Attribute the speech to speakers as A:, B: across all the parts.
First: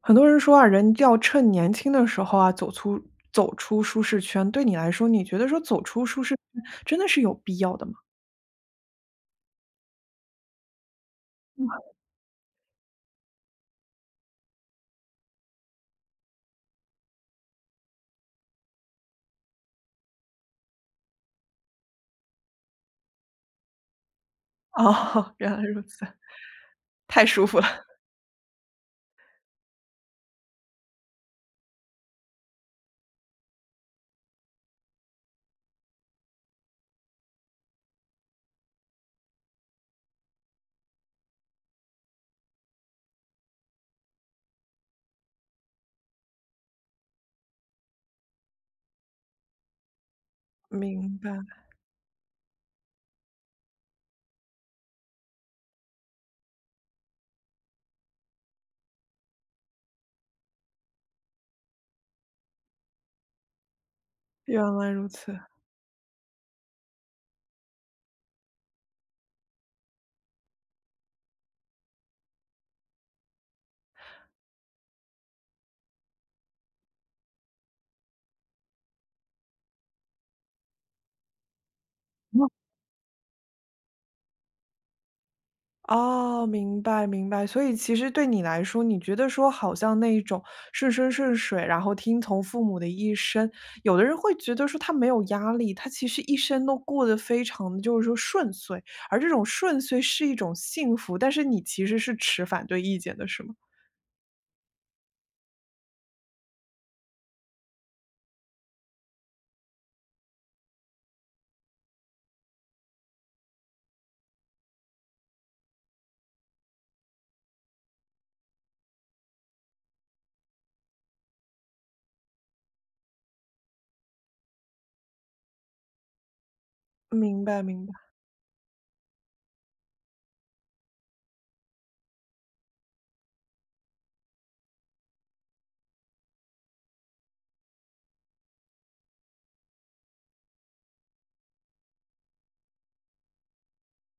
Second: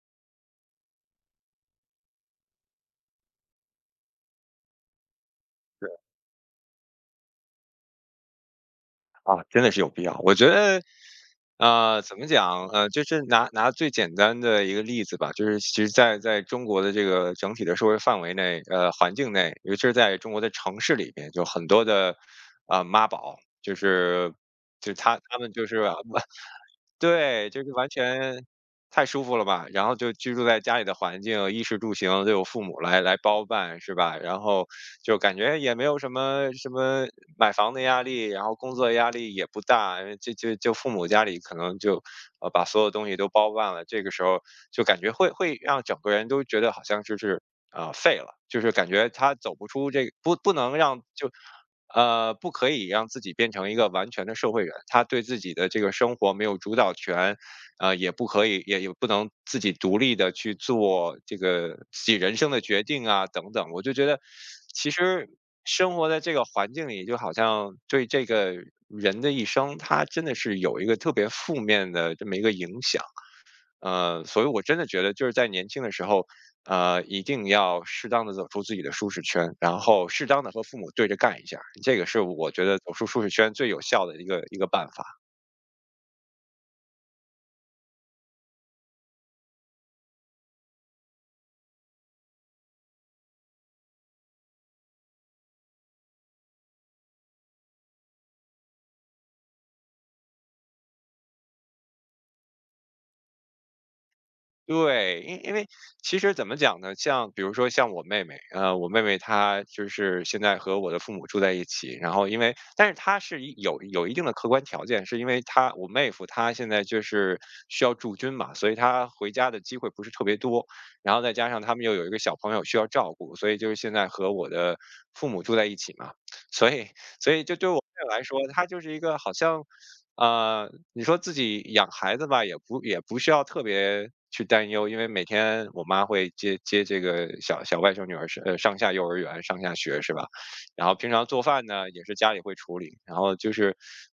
A: 很多人说啊，人要趁年轻的时候啊，走出舒适圈。对你来说，你觉得说走出舒适圈真的是有必要的吗？
B: 啊，真的是有必要。我觉得，怎么讲？就是拿最简单的一个例子吧，就是其实在中国的这个整体的社会范围内，环境内，尤其是在中国的城市里边，就很多的，啊妈宝，就是 就是他
A: 哦，
B: 他们
A: 原来
B: 就是
A: 如
B: 啊，
A: 此，太舒
B: 对，
A: 服
B: 就是
A: 了，
B: 完全太舒服了吧。然后就居住在家里的环境，衣食住行都有父母来包办，是吧？然后就感觉也没有什么买房的压力，然后工作压力也不大，就父母家里可能就把所有东西都包办了。这个时候就感觉会让整个人都觉得好像就是。啊、废了，就是感觉他走不出这个，不能让
A: 明
B: 就
A: 白，
B: 不可以让自己变成一个完全的社会人，他对自己的这个生活没有主导权，也不可以，也不能自己独立的去做这个自己人生的决定啊，等等。我就觉得，
A: 原
B: 其
A: 来如
B: 实
A: 此。
B: 生活在这个环境里，就好像对这个人的一生，他真的是有一个特别负面的这么一个影响。所以我真的觉得就是在年轻的时候，一定要适当的走出自己的舒适圈，然后适当的和父母对着干一下儿，这个是我觉得走出舒适圈最有效的一个办法。
A: 哦，明白明白。所以其实对你来说，你觉得说好像那一种顺风顺水，然后听从父母的一生，有的人会觉得说他没有压力，他其实一生都过得非常的就是说顺遂，而这种顺遂是一种幸福，但是你其实是持反对意见的，是吗？
B: 对，因为其实怎么讲呢？像比如说像我妹妹，我妹妹她就是现在和我的父母住在一起，然后因为，但是她是一有一定的客观条件，是因为她我妹夫他现在就是需要驻军嘛，所以他回家的机会不是特别多，然后再加上他们又有一个小朋友需要照顾，所以就是现在和我的父母住在一起嘛，所以所以
A: 明
B: 就
A: 白
B: 对我
A: 明白，
B: 妹来说，她就是一个好像。啊，你说自己养孩子吧，也不需要特别去担忧，因为每天我妈会接这个小外甥女儿是上下幼儿园、上下学，是吧？然后平常做饭呢也是家里会处理，然后就是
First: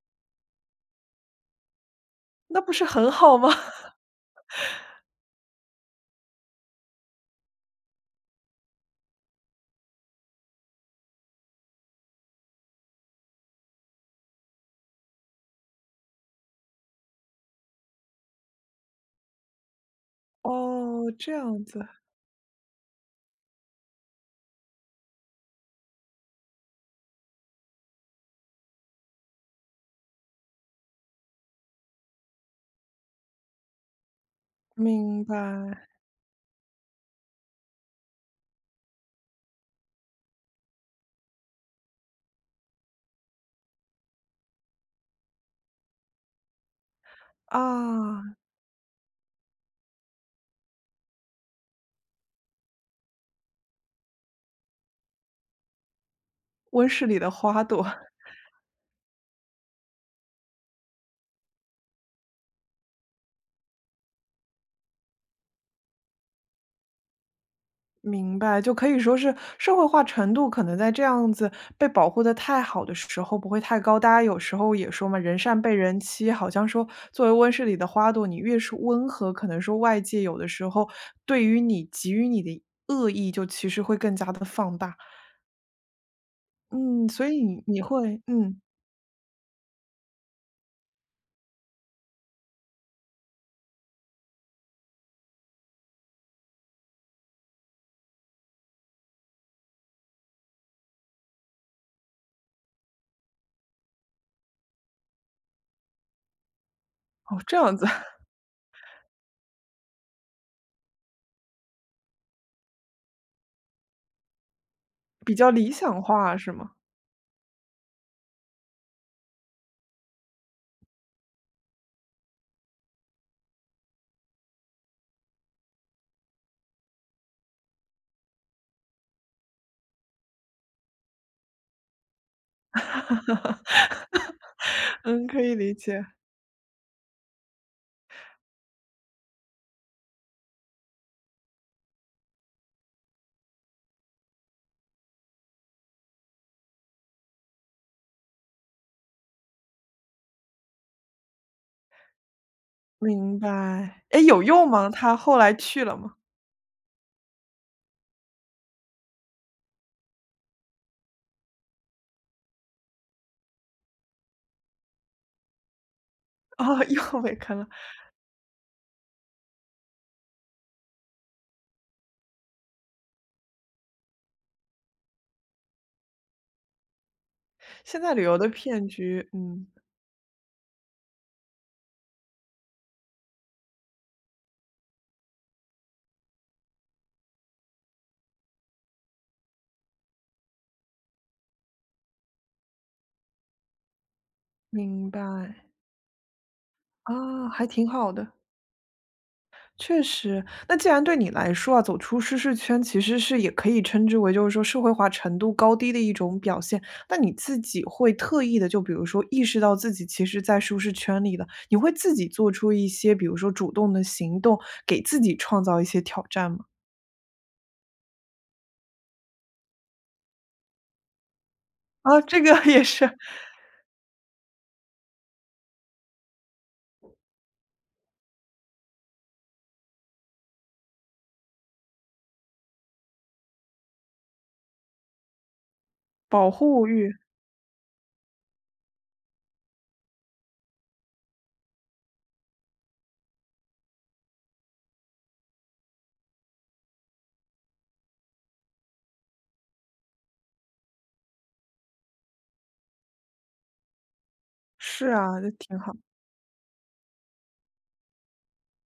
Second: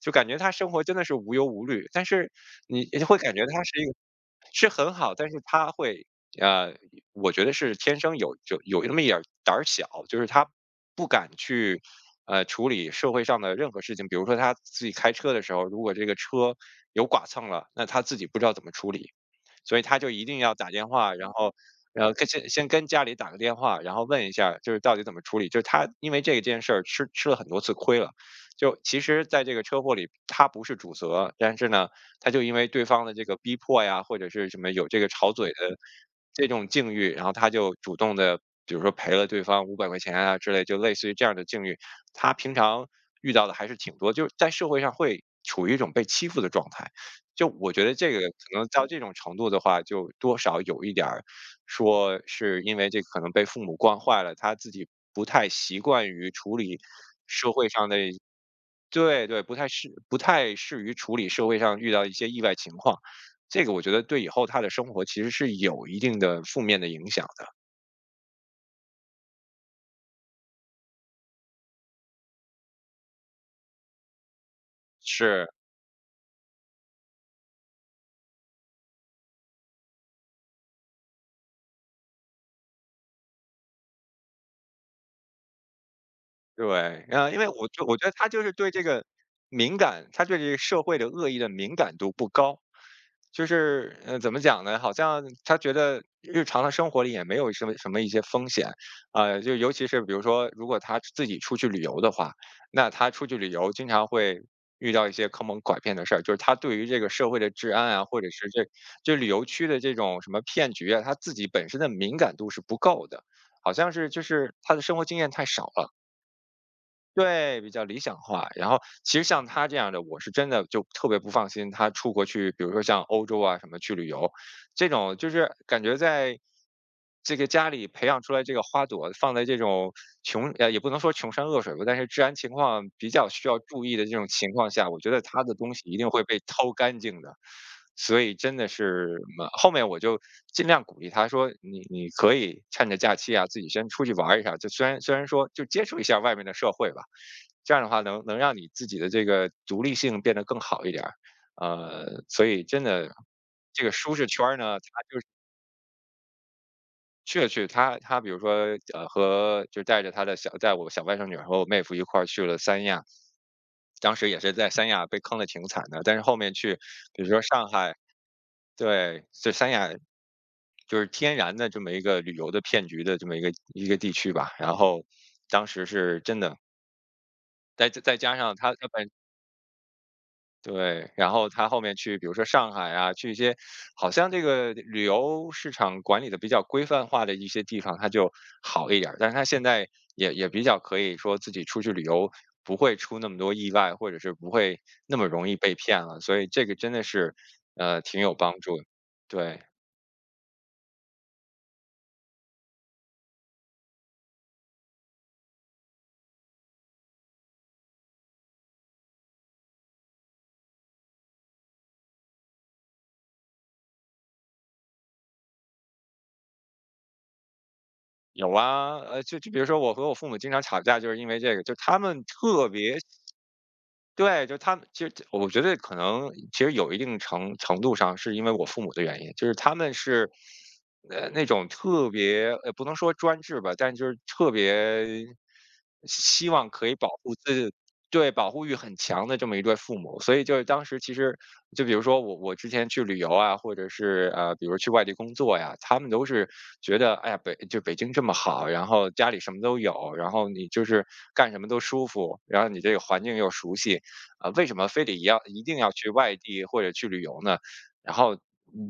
B: 就感觉她生活真的是无忧无虑，但是
A: 那不
B: 你
A: 是很
B: 会感
A: 好
B: 觉
A: 吗？
B: 她是一个， 是很好，但是她会呃，我觉得是天生有那么一点儿胆儿小，就是他不敢去，处理社会上的任何事情。比如说他自己开车的时候，如果这个车有剐蹭了，那他自己不知道怎么处理，所以他就一定要打电
A: 哦，
B: 话，然
A: 这
B: 后，
A: 样子，
B: 然后跟先跟家里打个电话，然后问一下就是到底怎么处理。就是他因为这件事儿吃了很多次亏了，就其实在这个车祸里他不是主责，但是呢，他就因为对方的这个逼迫呀，或者是什么有这个
A: 明
B: 吵嘴的
A: 白
B: 这种境遇，然后他就主动的，比如说赔了对方500块钱啊之类，就类似于这样的境遇，他平常遇到的还是挺多，就是在社会上会处于一种被欺负的状态。就我觉得这个
A: 啊，
B: 可能到这种程度的话，就多少有一点儿说是因为这可能被父母惯坏了，他自己不太习惯于处理
A: 温室里的
B: 社
A: 花
B: 会
A: 朵。
B: 上的，对对，不太适于处理社会上遇到一些意外情况。这个我觉得对以后他的生活其实是有一定的负面的影响的，
A: 明白，就可以说是社会化程度可能在这样子被保护的太好的时候不会太高。大家有时候也说嘛，人
B: 是。
A: 善被人欺，好像说作为温室里的花朵，你越是温和，可能说外界有的时候对于你给予你的恶意，就其实会更加的放大。
B: 对，
A: 嗯，所
B: 啊，因
A: 以
B: 为
A: 你你
B: 我觉得
A: 会
B: 他就是
A: 嗯，
B: 对这个敏感，他对这个社会的恶意的敏感度不高，就是怎么讲呢？好像他觉得日常的生活里也没有什么一些风险，就尤其是比如说，如果他自己出去旅游的话，那他出去旅游经常会遇到一些坑蒙拐骗的事儿，就是他对于这个社会
A: 哦，
B: 的
A: 这
B: 治
A: 样子
B: 安啊，或 者是这就旅游区的这种什么骗局啊，他自己本身的敏感度是不够的，好像是就是他的生活经验
A: 比
B: 太
A: 较
B: 少
A: 理
B: 了。
A: 想化是吗？
B: 对，比较理想化。然后其实像他这样的，我是真的就特别不放心他出国去，比如说像欧洲啊什么去旅游，这种就是感觉在这个家里培养出来这个花朵，放在这种穷，也不能说穷山恶水吧，但是治安情况比较需要注意的这种 情况下，我觉得
A: 嗯，可
B: 他的
A: 以
B: 东
A: 理
B: 西一
A: 解，
B: 定会被掏干净的。所以真的是，嗯，后面我就尽量鼓励他说，你可以趁着假期啊，自己先出去玩儿一下。就虽然说就接触一下外面的社会吧，这样的话能让你自己的这个独立性变得更好一点儿。所以真的
A: 明
B: 这个
A: 白。
B: 舒
A: 哎，
B: 适
A: 有
B: 圈儿
A: 用
B: 呢，
A: 吗？他后来去了吗？
B: 他他比如说，和就带着他的小，带我小外甥女儿和我妹夫一块儿去了三亚，当时也是在三亚被坑的挺惨的，但是后面去
A: 哦，又
B: 比如
A: 被
B: 说
A: 坑了。
B: 上海，对，这三亚就是天然的这么一个旅游的骗局的这么一个地区吧。然后当时是真的，再
A: 现在
B: 再
A: 旅
B: 加
A: 游的
B: 上他
A: 骗
B: 他本，
A: 局，嗯，
B: 对，然后他后面去，比如说上海啊，去一些好像这个旅游市场管理的比较规范化的一些地方，他就好一点儿。但是他现在也比较可以说自己出去旅游，不会出那么多意外，或者是不会
A: 明
B: 那么容易
A: 白。
B: 被骗了。所以这个真的是，
A: 啊，还挺好
B: 挺
A: 的，
B: 有帮助的。对，
A: 确实。那既然对你来说啊，走出舒适圈其实是也可以称之为就是说社会化程度高低的一种表现，那你自己会特意的，就比如说意识到自己其实在舒适圈里了，你会自己做出一些比如说主动的行动，给自己创造一些挑战吗？
B: 有啊，就比如说我和我父母经常吵架，就是因为这个，就他
A: 啊，
B: 们
A: 这个
B: 特
A: 也
B: 别，
A: 是
B: 对，就他们其实我觉得可能其实有一定程度上是因为我父母的原因，就是他们是，那种特别不能说专制吧，但就是特别希
A: 保
B: 望可
A: 护
B: 以保
A: 欲，
B: 护自己，对，保护欲很强的这么一对父母，所以就是当时其实就比如说我之前去旅游啊，或者是比如去外地工作呀，他们都是觉得哎呀，北京这么好，然后家里什么都有，然后你就是干什么都舒服，然后你这个环境又熟悉，啊、为什么非
A: 是
B: 得
A: 啊，
B: 要
A: 这
B: 一定
A: 挺
B: 要
A: 好，
B: 去外地或者去旅游呢？然后，嗯，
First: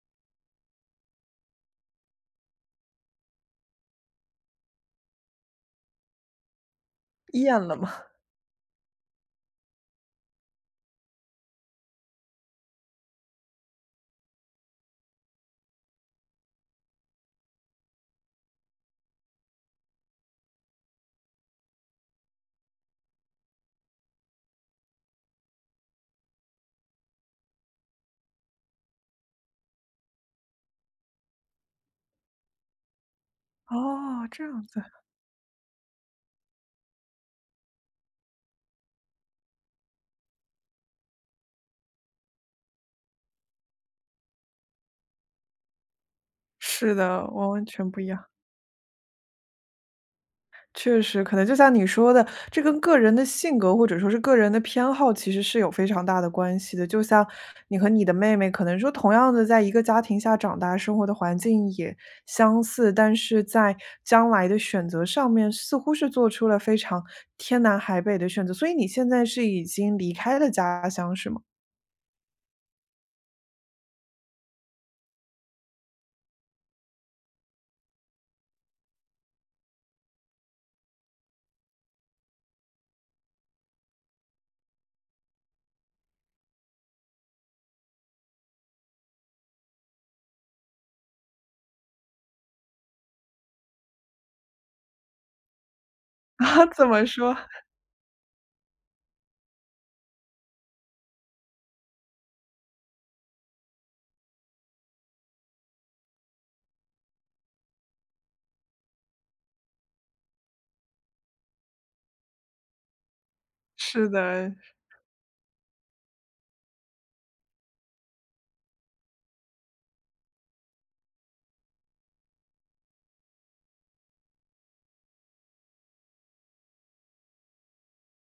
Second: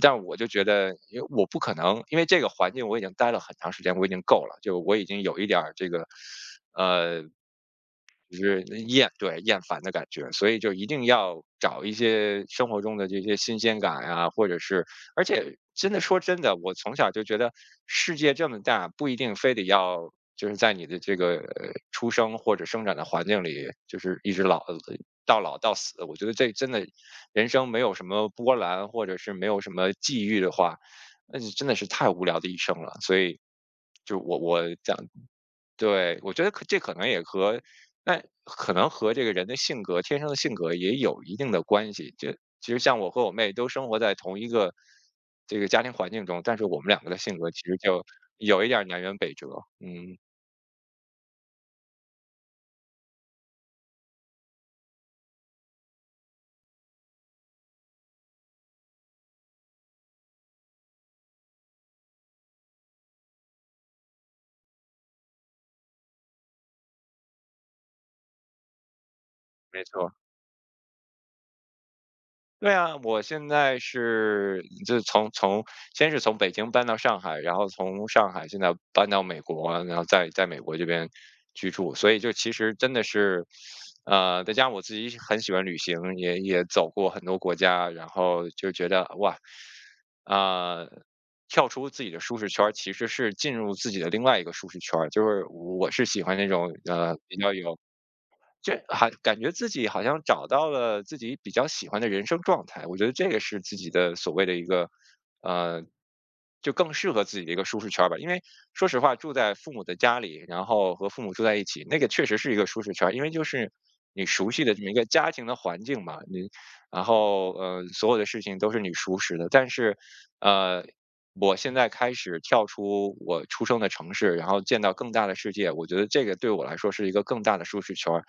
B: 但我就觉得，因为我不可能，因为这个环境我已经待了很长时间，我已经够了，就我已经有一点儿这个，呃。
A: 厌了嘛。
B: 就是厌，厌烦的感觉，所以就一定要找一些生活中的这些新鲜感啊，或者是而且真的说真的，我从小就觉得世界这么大，不一定非得要就是在你的这个出生或者生长的环境里，就是一直老到老到死。我觉得这真的人生没有什么波澜，或者是没有什么际遇的话，那就真的是太无聊的一生了。所以就
A: 哦，
B: 我
A: 这样
B: 我
A: 子，
B: 讲对，我觉得这可能也和那可能和这个人的性格，天生的性格也有一定的关系。就其实像我和我妹都生活在同一个这个家庭环境中，但是我们
A: 是
B: 两个的
A: 的，
B: 性
A: 完
B: 格其
A: 完
B: 实
A: 全不
B: 就
A: 一样。
B: 有一点儿南辕北辙。嗯，
A: 确实，可能就像你说的，这跟个人的性格或者说是个人的偏好，其实是有非常大的关系的。就像你和你的妹妹，可能说同样的在一个家庭下长大，生活的环境也相似，但是在将来的选择上面，似乎是做出了非常天南海北的选择。所以你现在是已
B: 没
A: 经
B: 错。
A: 离开了家乡，是吗？
B: 对啊，我现在是就从先是从北京搬到上海，然后从上海现在搬到美国，然后在美国这边居住，所以就其实真的是，再加上我自己很喜欢旅行，也走过很多国家，然后就觉得哇，啊、跳出自己的舒适圈儿，其实是进入自己的另外一个舒适圈儿，就是我是喜欢 那
A: 啊，
B: 种
A: 怎么
B: 比
A: 说？
B: 较 有这还感觉自己好像找到了自己比较喜欢的人生状态，我觉得这个是自己的所谓的一个，呃，就更适合自己的一个舒适圈儿吧。因为说实话，住在父母的家里，然后和父母住在一起，那个确实是一个舒适圈儿，因为就是
A: 是
B: 你熟
A: 的，
B: 悉的这么一个家庭的环境嘛，你然后所有的事情都是你熟识的。但是，呃，我现在开始跳出我出生的城市，然后见到更大的世界，我觉得这个对我来说是一个更大的舒适圈儿。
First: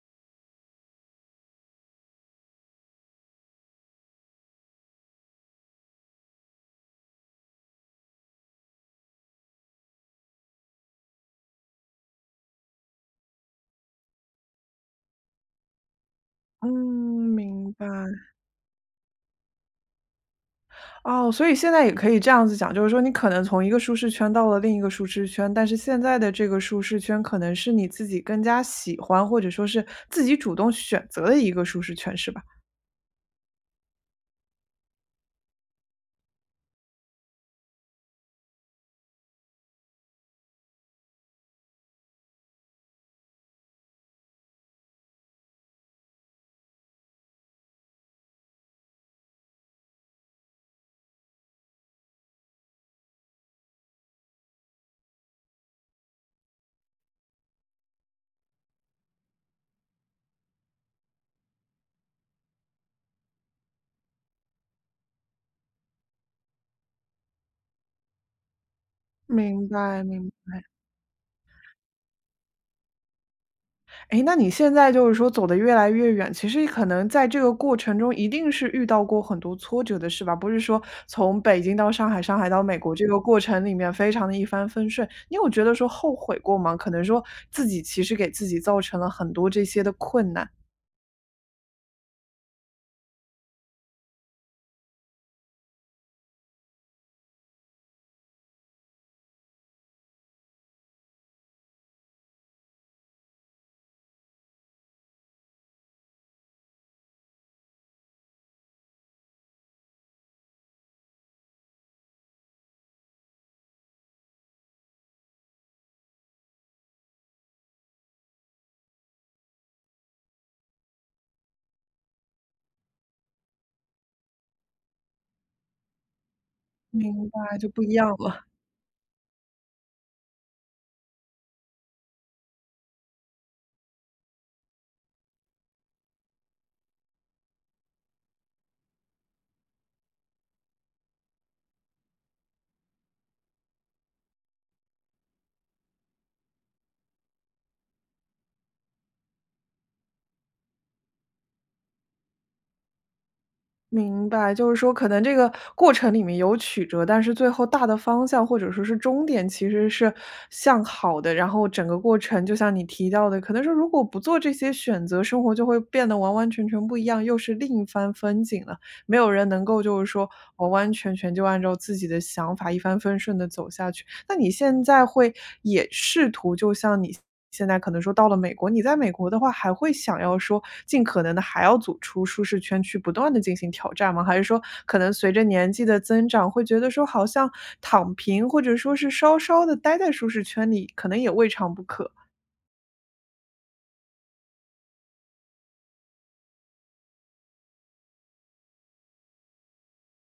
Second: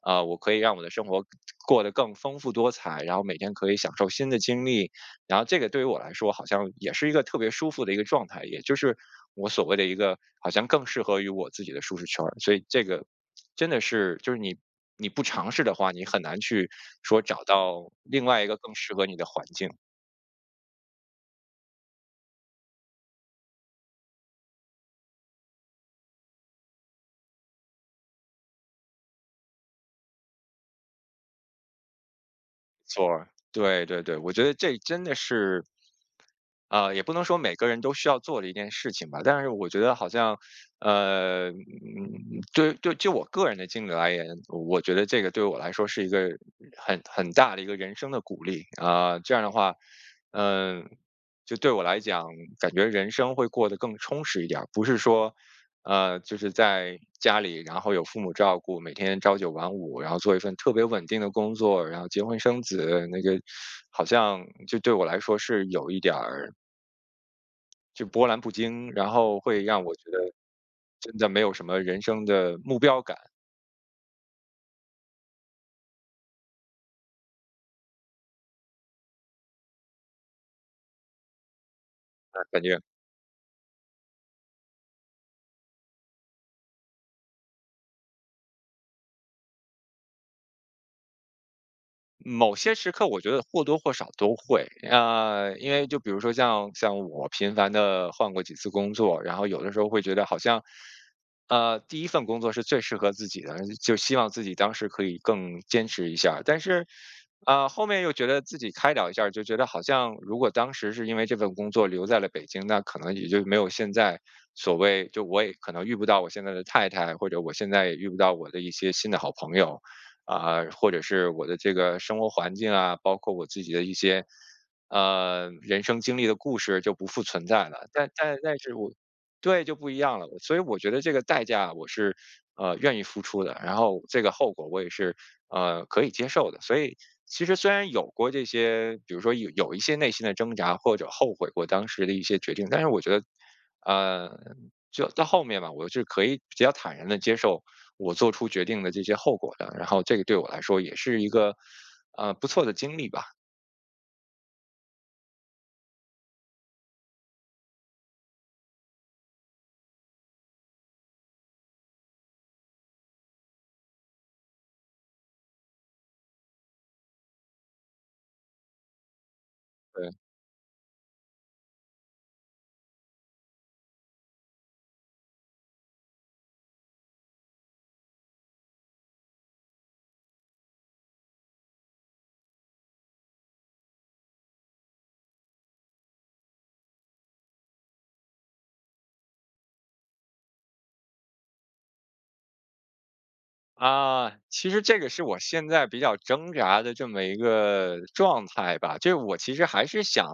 B: 我可以让我的生活过得更丰富多彩，然后每天可以享受新的经历，然后这个对于我来说好像也是一个特别舒服的一个状态，也就是我所谓的一个好像更适合于我自己的舒适圈儿。所以这个真的是就是你不尝试的话，你很难
A: 嗯，
B: 去说找
A: 明白。
B: 到另外一个更适合你的环境。
A: 哦，所以现在也可以这样子讲，就是说你可能从一个舒适圈到了另一个舒适圈，但是现在的这个舒适圈可能是你自己更加喜欢，或者说是自己主动选择的一个舒适圈，是吧？
B: 错儿对对对，我觉得这真的是，也不能说每个人都需要做的一件事情吧，但是我觉得好像，对对，就我个人的经历而言，我觉得这个对我来说是一个很大的一个人生的鼓励啊、这样的话，嗯、就对我来讲，感觉人生会过得更充实一点儿，不是说。就是在家里，然后有父母照顾，每天朝九晚五，然后做一份特别稳定的工作，然后结婚生子，那个好像就对我来说是有一点儿就波澜不惊，然后会
A: 明
B: 让我
A: 白，
B: 觉
A: 明
B: 得真的没有什么人生的目标感，
A: 诶，哎那你现在就是说走的越来越远，其实可能在这个过程中一定是遇到过很多挫折的，是吧？不是说从北京到上海，上海
B: 感
A: 到美
B: 觉
A: 国这个过程里面非常的一帆风顺，你有觉得说后悔过吗？可能说自己其实给自己造成了很多这些的困难。
B: 某些时刻我觉得或多或少都会，因为就比如说像我频繁的换过几次工作，然后有的时候会觉得好像，第一份工作是最适合自己的，就希望自己当时可以更坚持一下儿但是，后面又觉得自己开导一下儿就觉得好像如果当时是因为这份工作留在了北京，那可能也就没有现在所谓就我也可能遇不到我现在的太太，或者我现在也遇不到我的一些新的好朋友。或者是我的这个生活环境啊，包括我自己的一些人生经历的故事就不复
A: 明
B: 存
A: 白，
B: 在
A: 就不
B: 了。
A: 一样
B: 但但
A: 了。
B: 但是我对就不一样了，所以我觉得这个代价我是愿意付出的，然后这个后果我也是可以接受的。所以其实虽然有过这些，比如说有一些内心的挣扎或者后悔过当时的一些决定，但是我觉得。呃，就到后面嘛，我是可以比较坦然的接受我做出决定的这些后果的，然后这个对我来说也是一个，不错的经历吧，
A: 明白，就是说可能这个过程里面有曲折，但是最后大的方向或者说是终点其实是向好的。然后整个过程就像你提到的，可能说如果不做这些选择，生活就会变得完完全全不一样，又是另一番风景了。没有人能够就是
B: 对。
A: 说完完全全就按照自己的想法一帆风顺的走下去。那你现在会也试图就像你现在可能说到了美国，你在美国的话还会想要说尽可能的还要走出舒适圈去不断的进行挑战吗？还是说可能随着年纪的增长，会觉得说好像躺平，或者说是稍稍的待在舒适圈里，可能也未尝不可？
B: 啊，其实这个是我现在比较挣扎的这么一个状态吧，就是我其实还是想，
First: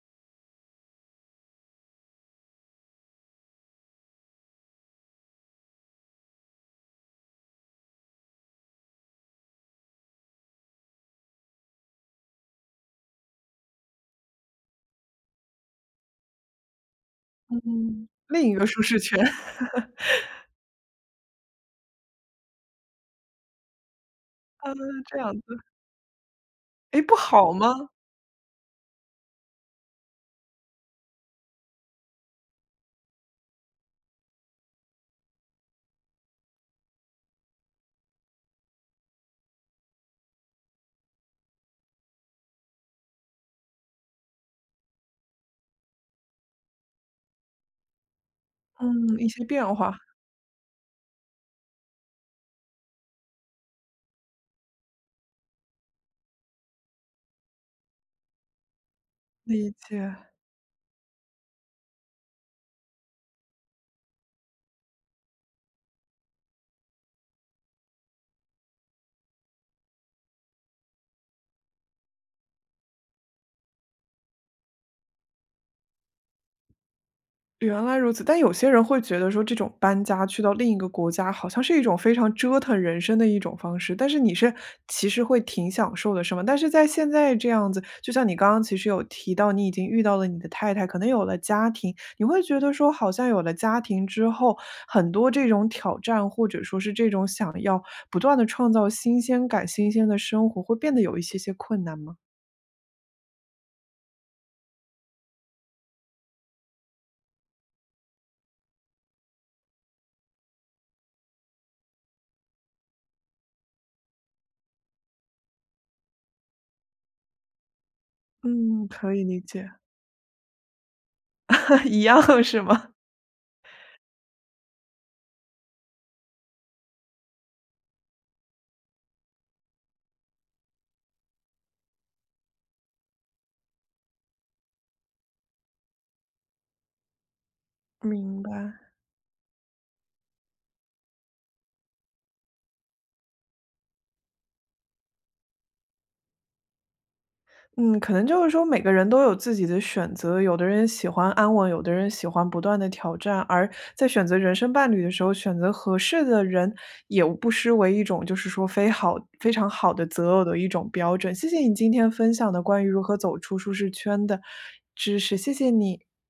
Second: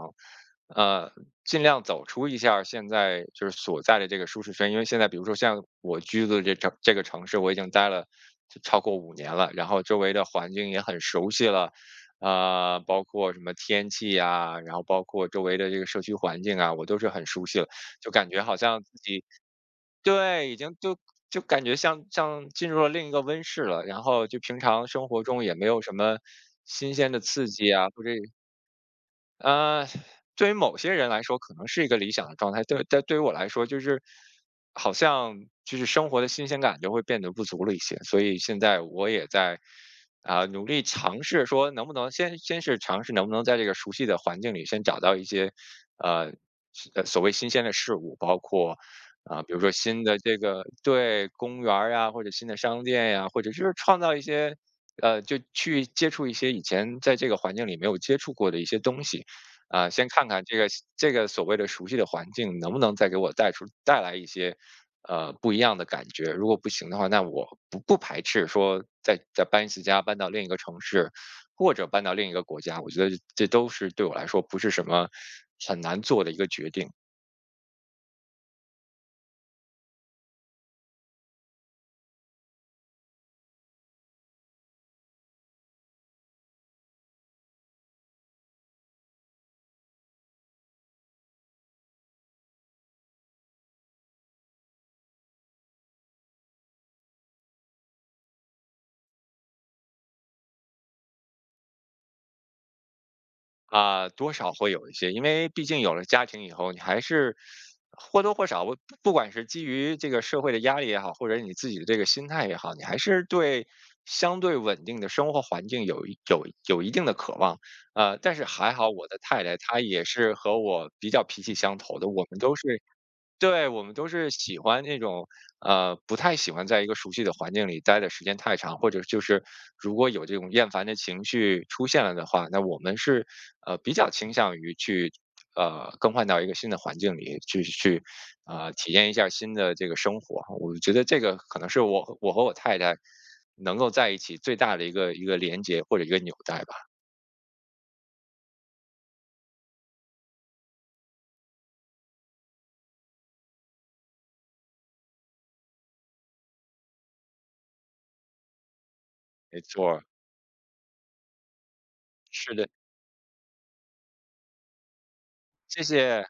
B: 呃，尽量走出一下儿现在就是所在的这个舒适圈，因为现在比如说像我居住的这个城市，我已经待了就超过五年了，然后周围的环境也很熟悉了，包括什么天气啊，然后包括周围的这个社区环境啊，我都是很熟悉了，
A: 嗯。
B: 就感觉
A: 另
B: 好
A: 一个舒
B: 像自
A: 适圈，
B: 己 对，已经就就感觉像进入了另一个温室了，然后就平
A: 啊，
B: 常生
A: 这
B: 活
A: 样
B: 中也
A: 子，
B: 没有什么新
A: 哎，
B: 鲜
A: 不
B: 的刺
A: 好吗？
B: 激啊，或者呃，对于某些人来说可能是一个理想的状态，对但对于我来说，就是好像就是生活的新鲜感就会变得不足了一些。所以现在我也在啊、努力尝试说能不能先是尝试能不能在这个熟悉的环境里先找到一些呃所谓新鲜的事物，包括。
A: 嗯，一
B: 啊，
A: 些
B: 比如说
A: 变化，
B: 新的这个对公园儿呀，或者新的商店呀，或者就是创造一些就去接触一些以前在这个环境里没有接触过的一些东西。
A: 理
B: 啊、先
A: 解。
B: 看看这个所谓的熟悉的环境能不能再给我带来一些不一样的感觉。如果不行的话，那我不排斥说再搬一次家，搬到另一个城市，或者搬到另一个国家。我觉得这都是对我来说不是什么很难做的一个决定。
A: 原来如此，但有些人会觉得说这种搬家去到另一个国家，好像是一种非常折腾人生的一种方式。但是你是其实会挺享受的，是吗？但是在现在这样子，就像你刚刚其实有提到，你已经遇到了你的太太，可能有了家庭，你会觉得说，好像有了家庭之后，很多这种挑战，或者说是这种想要不断的创造新鲜感、新鲜的生活，会变得有一些些困难吗？
B: 啊，多少会有一些，因为毕竟有了家庭以后，你还是或多或少，我不管是基于这个社会的压力也好，或者你自己的这个心态也好，你还是对相对稳定的生活环境有一定的渴望。但是还
A: 嗯，
B: 好我
A: 可
B: 的
A: 以理
B: 太太
A: 解，
B: 她也是和我比较脾气相 投
A: 一
B: 的，我们
A: 样
B: 都
A: 是
B: 是
A: 吗？
B: 对，我们都是喜欢那种，不太喜欢在一个熟悉的环境里待的时间太长，或者就是如果有这种厌烦的情绪出现了的话，那我们是比较倾向于去更换到一个新的环境里去
A: 明白。
B: 体验一下新的这个生活。我觉得这个可能是我和我太太能够在一起最大的一个连接或者一个纽带吧。
A: 嗯，可能就是说每个人都有自己的选择，有的人喜欢安稳，有的人喜欢不断的挑战，而在选择人生伴侣的时候，选择合适的人也不失为一种就是说非好非
B: 没
A: 常好
B: 错，
A: 的择偶的一种标准。谢谢你今天分享
B: 是
A: 的
B: 的，
A: 关于如何走出舒适圈的知识，谢谢
B: 谢
A: 你。
B: 谢。